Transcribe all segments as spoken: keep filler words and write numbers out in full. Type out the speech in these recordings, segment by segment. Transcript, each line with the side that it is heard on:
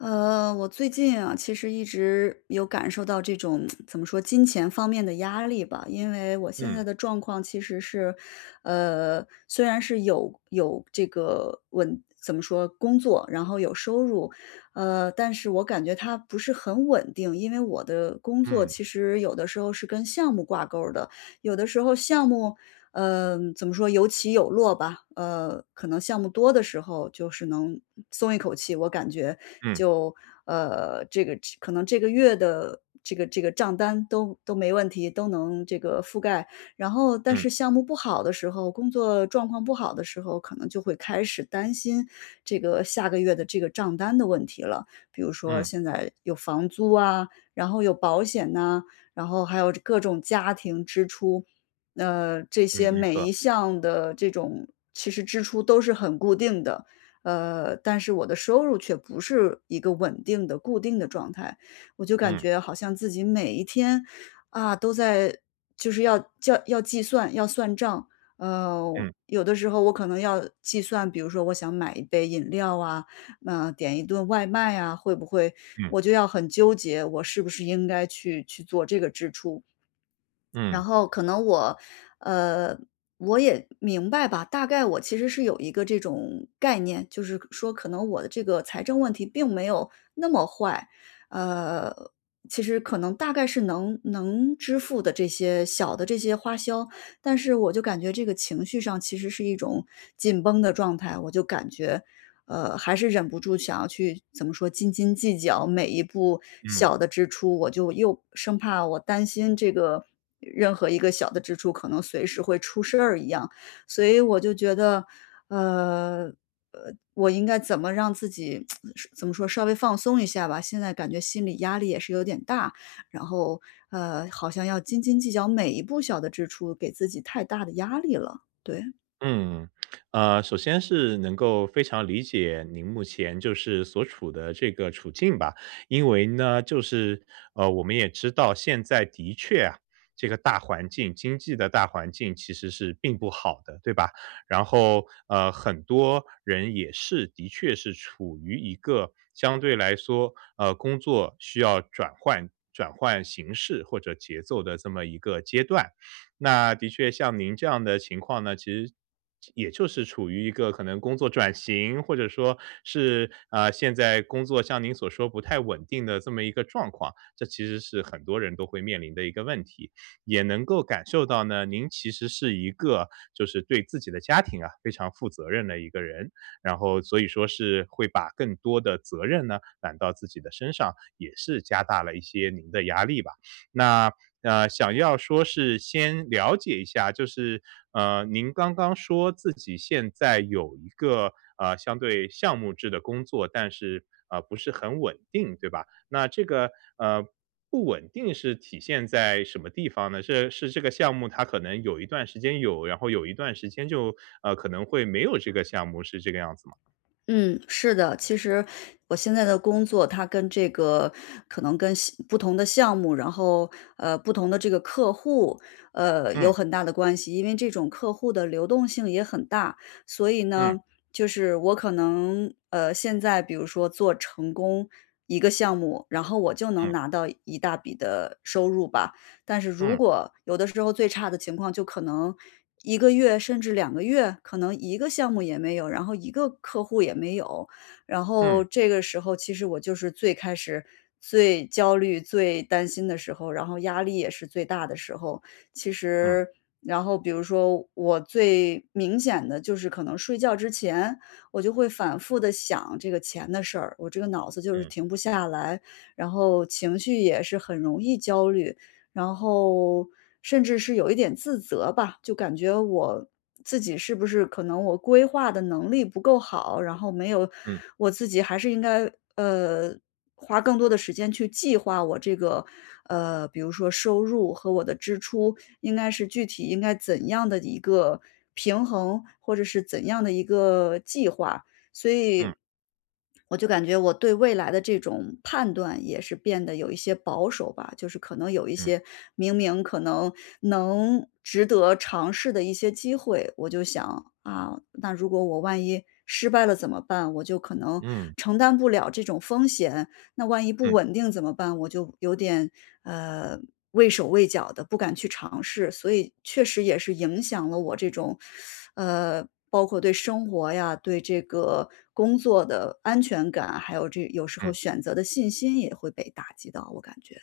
left: 呃，我最近呀，其实一直有感受到这种 怎么说，金钱方面的压力吧。因为我现
right: 嗯。
left: 在的状况其实是呃，虽然是有有这个稳怎么说，工作，然后有收入，呃，但是我感觉它不是很稳定。因为我的工作
right: 嗯。
left: 其实有的时候是跟项目挂钩儿的，有的时候项目嗯，怎么说，有起有落吧。呃，可能项目多的时候就是能，呃，松一口气，我感觉
right: 嗯。
left: 就，呃，这个这可能这个月的这个这个账单都都没问题，都能这个覆盖。然后，但
right: 嗯。
left: 是项目不好的时候，工作状况不好的时候，可能就会开始担心，这个下个月的这个账单的问题了。比如说
right: 嗯。
left: 现在有房租啊，然后有保险呐，然后还有这各种家庭支出，呃，这
right: 嗯，
left: 些
right: 没
left: 每
right: 错。
left: 一项的这种其实支出都是很固定的，呃，但是我的收入却不是一个稳定的固定的状态。我就感
right: 嗯。
left: 觉好像自己每一天，啊，都在就是要叫要计算、要算账。嗯，
right: 嗯。
left: 有的时候我可能要计算，比如说我想买一杯饮料啊，嗯，点一顿外卖呀，会不会
right: 嗯。
left: 我就要很纠结，我是不是应该去去做这个支出。
right: 嗯。
left: 然后可能我呃，我也明白吧，大概我其实是有一个这种概念，就是可说可能我的这个财政问题并没有那么坏，呃，其实可能大概是能能支付的这些小的这些花销。但是我就感觉这个情绪上其实是一种紧绷的状态，我就感觉，呃，还是忍不住想要去怎么说，斤斤计较每一步
right: 嗯。
left: 小的支出，我就又生怕我担心这个任何一个小的支出可能随时会出事儿一样。所以我就觉得，呃，呃，我应该怎么让自己 说怎么说，稍微放松一下吧，现在感觉心理压力也是有点大。然后，呃，好像要斤斤计较每一步小的支出，给自己太大的压力了，对。
right: 嗯，呃，首先是能够非常理解您目前就是所处的这个处境吧。因为呢，就是，呃，我们也知道现在的确啊，这个大环境经济的大环境其实是并不好的，对吧？然后，呃，很多人也是的确是处于一个相对来说，呃，工作需要转换转换形式或者节奏的这么一个阶段。那的确像您这样的情况呢，其实也就是处于一个可能工作转型，或者说是，啊，现在工作像您所说，不太稳定的这么一个状况。这其实是很多人都会面临的一个问题，也能够感受到呢，您其实是一个，就是对自己的家庭啊非常负责任的一个人。然后，所以说是会把更多的责任呢，揽到自己的身上，也是加大了一些您的压力吧。那，呃，想要说是先了解一下，就是，呃，您刚刚说自己现在有一个，呃，相对项目制的工作，但是，呃，不是很稳定，对吧？那这个，呃，不稳定是体现在什么地方呢？是是这个项目，它可能有一段时间有，然后有一段时间就，呃，可能会没有这个项目，是这个样子吗？
left: 嗯，是的，其实我现在的工作，它跟这个可能跟项不同的项目，然后，呃，不同的这个客户，呃，有
right: 嗯。
left: 很大的关系，因为这种客户的流动性也很大。所以
right: 嗯。
left: 呢，就是我可能，呃，现在比如说做成功一个项目，然后我就能
right: 嗯。
left: 拿到一大笔的，收入吧。但是如
right: 嗯。
left: 果有的时候最差的情况，就可能一个月甚至两个月，可能一个项目也没有，然后一个客户也没有。然后
right: 嗯。
left: 这个时候其实我就是最开始最焦虑、最担心的时候，然后压力也是最大的时候。其
right: 嗯
left: 实然后比如说，我最，明显的就是可能睡觉之前，我就会反复地想这个钱的事儿，我这个脑子就是
right: 嗯。
left: 停不下来。然后情绪也是很容易焦虑，然后，甚至是有一点自责吧。就感觉我自己是不是可能我规划的能力不够好，然后没有
right: 嗯。
left: 我自己还是应该，呃，花更多的时间去计划，我这个，呃，比如说收入和我的支出，应该是具体应该怎样的一个平衡，或者是怎样的一个计划。所
right: 嗯。
left: 以，我就感觉，我对未来的这种判断也是变得有一些保守吧。就是可能有一
right: 嗯。
left: 些，明明可能，能值得尝试的一些机会，我就想，啊，那如果我万一失败了怎么办，我就可能
right: 嗯。
left: 承担不了这种风险。那万一不
right: 嗯。
left: 稳定怎么办，我就有点，呃，畏手畏脚的，不敢去尝试。所以确实也是影响了我这种，呃，包括对生活呀、对这个工作的安全感，还有这有时候
right: 嗯。
left: 选择的信心也会被打击到，我感觉。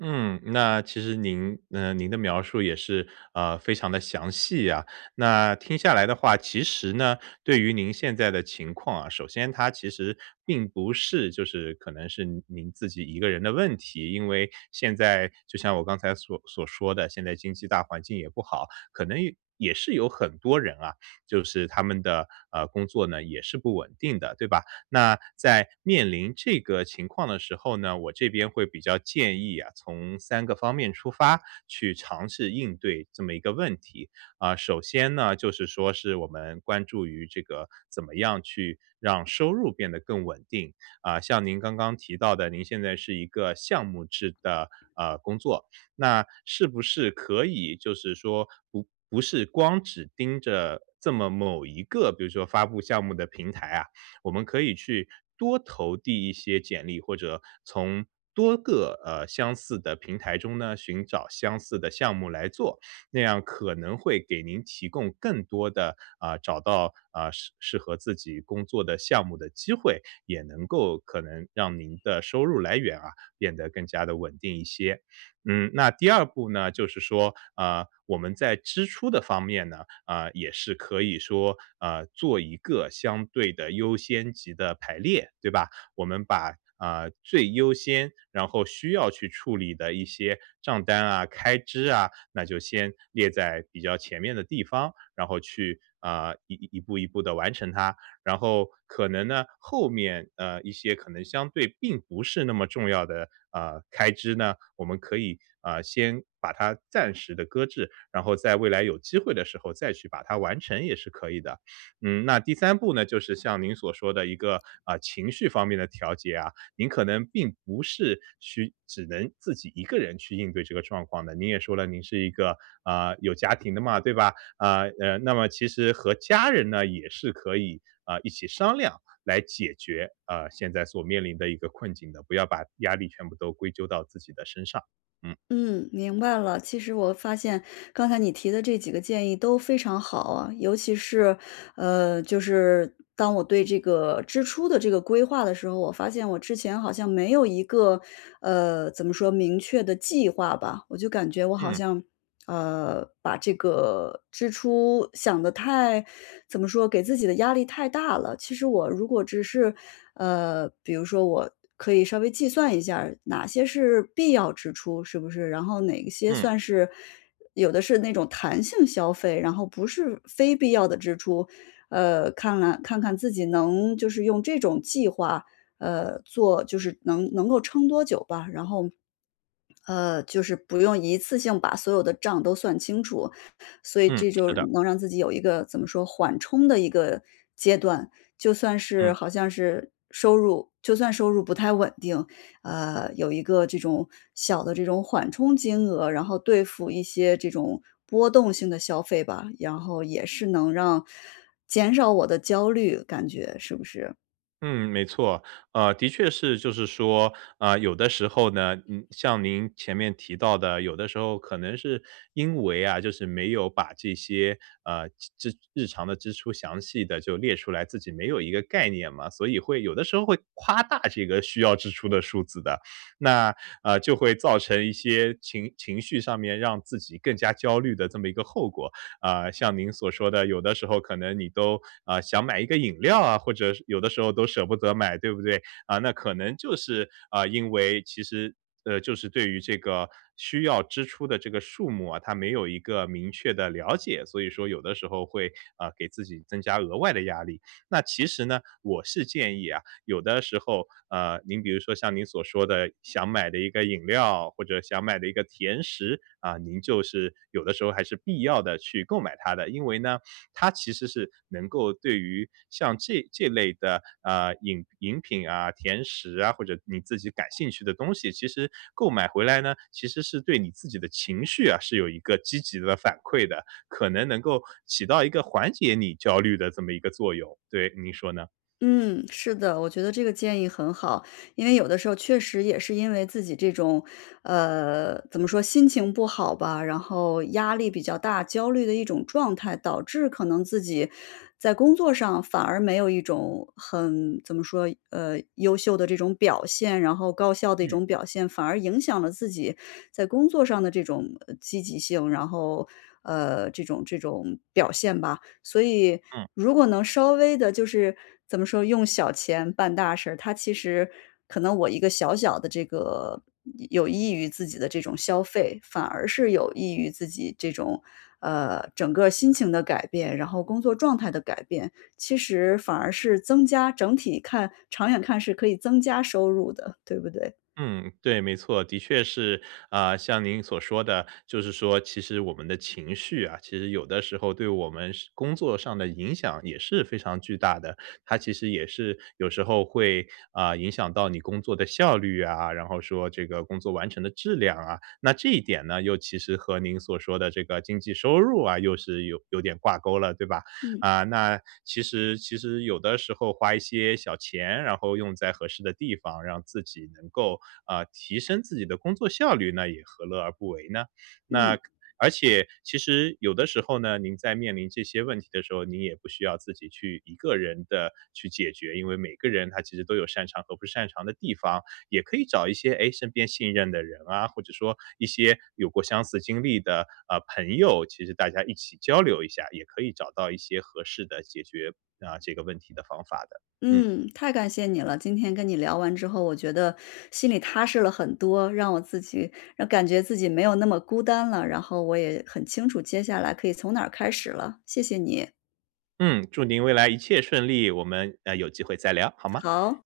right: 嗯，那其实您，呃，您的描述也是，呃，非常地详细啊。那听下来的话，其实呢，对于您现在的情况啊，首先它其实并不是就是可能是您您自己一个人的问题。因为现在就像我刚才所所说的，现在经济大环境也不好，可能也也是有很多人啊，就是他们的，呃，工作呢，也是不稳定的，对吧？那在面临这个情况的时候呢，我这边会比较建议啊，从三个方面出发，去尝试应对这么一个问题。呃，首先呢，就是说是我们关注于这个怎么样去让收入变得更稳定。呃，像您刚刚提到的，您现在是一个项目制的，呃，工作。那是不是可以就是说，不不是光只盯着这么某一个比如说发布项目的平台啊，我们可以去多投递一些简历，或者从多个，呃，相似的平台中呢，寻找相似的项目来做。那样可能会给您提供更多的，呃，找到，呃，适适合自己工作的项目的机会。也能够可能让您的收入来源啊，变得更加地稳定一些。嗯，那第二步呢，就是说，呃，我们在支出的方面呢，呃，也是可以说，呃，做一个相对的优先级的排列，对吧？我们把，呃，最优先然后需要去处理的一些账单啊、开支啊，那就先列在比较前面的地方。然后去，呃，一一一步一步地完成它。然后可能呢，后面，呃，一些可能相对并不是那么重要的，呃，开支呢，我们可以，呃，先把它暂时地搁置。然后在未来有机会的时候，再去把它完成，也是可以的。嗯，那第三步呢，就是像您所说的一个，呃，情绪方面的调节啊，您可能并不是去只能自己一个人去应对这个状况的。您也说了，您是一个，呃，有家庭的嘛，对吧？呃，呃，那么其实和家人呢，也是可以，呃，一起商量来解决，呃，现在所面临的一个困境的，不要把压力全部都归咎到自己的身上，嗯。
left: 嗯，明白了。其实我发现，刚才你提的这几个建议都非常好啊。尤其是，呃，就是当我对这个支出的这个规划的时候，我发现我之前好像没有一个呃，怎么说，明确的计划吧。我就感觉我好
right: 嗯。
left: 像，呃，把这个支出想得太怎么说，给自己的压力太大了。其实我如果只是呃，比如说我可以稍微计算一下儿，哪些是必要支出，是不是？然后哪些
right: 嗯。
left: 算是有的是那种弹性消费，然后不是非必要的支出。呃，看来看看自己能就是用这种计划，呃，做就是能能够撑多久吧。然后，呃，就是不用一次性把所有的账都算清楚。所以
right: 嗯，
left: 这就
right: 是
left: 是
right: 的。
left: 能让自己有一个怎么说，缓冲的一个阶段。就算是
right: 嗯。
left: 好像是收入就算收入不太稳定，呃，有一个这种小的这种缓冲金额，然后对付一些这种波动性的消费吧，然后也是能让减少我的焦虑感觉，是不是？
right: 嗯，没错。呃，的确是就是说，呃，有的时候呢，嗯，像您前面提到的，有的时候可能是因为啊，就是没有把这些，呃，机支日常的支出详细地就列出来，自己没有一个概念嘛。所以会有的时候会夸大这个需要支出的数字的，那，呃，就会造成一些情情绪上面让自己更加焦虑的这么一个后果。呃，像您所说的，有的时候可能你都，呃，想买一个饮料啊，或者是有的时候都舍不得买，对不对？呃，那可能就是，呃，因为其实，呃，就是对于这个需要支出的这个数目啊，它没有一个明确的了解。所以说有的时候会，呃，给自己增加额外的压力。那其实呢，我是建议啊，有的时候，呃，您比如说像您所说的，想买的一个饮料，或者想买的一个甜食啊，您就是有的时候还是必要地去购买它的。因为呢，它其实是能够对于像这这类的，呃，饮饮品啊、甜食啊，或者你自己感兴趣的东西，其实购买回来呢，其实是对你自己的情绪啊，是有一个积极的反馈的，可能能够起到一个缓解你焦虑的这么一个作用。对，您说呢？
left: 嗯，是的，我觉得这个建议很好。因为有的时候确实也是因为自己这种呃，怎么说，心情不好吧，然后压力比较大，焦虑的一种状态。导致可能自己，在工作上反而没有一种很怎么说呃，优秀的这种表现，然后高效的一
right: 嗯。
left: 种表现，反而影响了自己在工作上的这种，呃，积极性。然后，呃，这种这种表现吧。所以
right: 嗯。
left: 如果能稍微地就是怎么说，用小钱办大事，它其实可能我一个小小的这个，嗯有益于自己的这种消费，反而是有益于自己这种，呃，整个儿心情的改变，然后工作状态的改变。其实反而是增加整体看长远看是可以增加收入的，对不对。
right: 嗯，对，没错，的确是。呃，像您所说的，就是说，其实我们的情绪啊，其实有的时候对我们是工作上的影响也是非常巨大的。它其实也是有时候会，呃，影响到你工作的效率啊，然后说这个工作完成的质量啊。那这一点呢又其实和您所说的这个经济收入啊又是有有点挂钩了，对吧。
left: 嗯。
right: 啊，那其实其实有的时候花一些小钱，然后用在合适的地方，让自己能够，啊，提升自己的工作效率，那也何乐而不为呢？那
left: 嗯。
right: 而且其实有的时候呢，您在面临这些问题的时候，您也不需要自己去一个人的去解决，因为每个人他其实都有擅长和不擅长的地方。也可以找一些，诶，身边信任的人啊，或者说一些有过相似经历的，啊，盆友，其实大家一起交流一下，也可以找到一些合适的解决啊，这个问题的方法的。嗯。
left: 嗯，太感谢你了。今天跟你聊完之后，我觉得心里踏实了很多，让我自己感觉自己没有那么孤单了，然后我也很清楚接下来可以从哪儿开始了，谢谢你。
right: 嗯，祝您未来一切顺利，我们，呃，有机会再聊，好吗？
left: 好。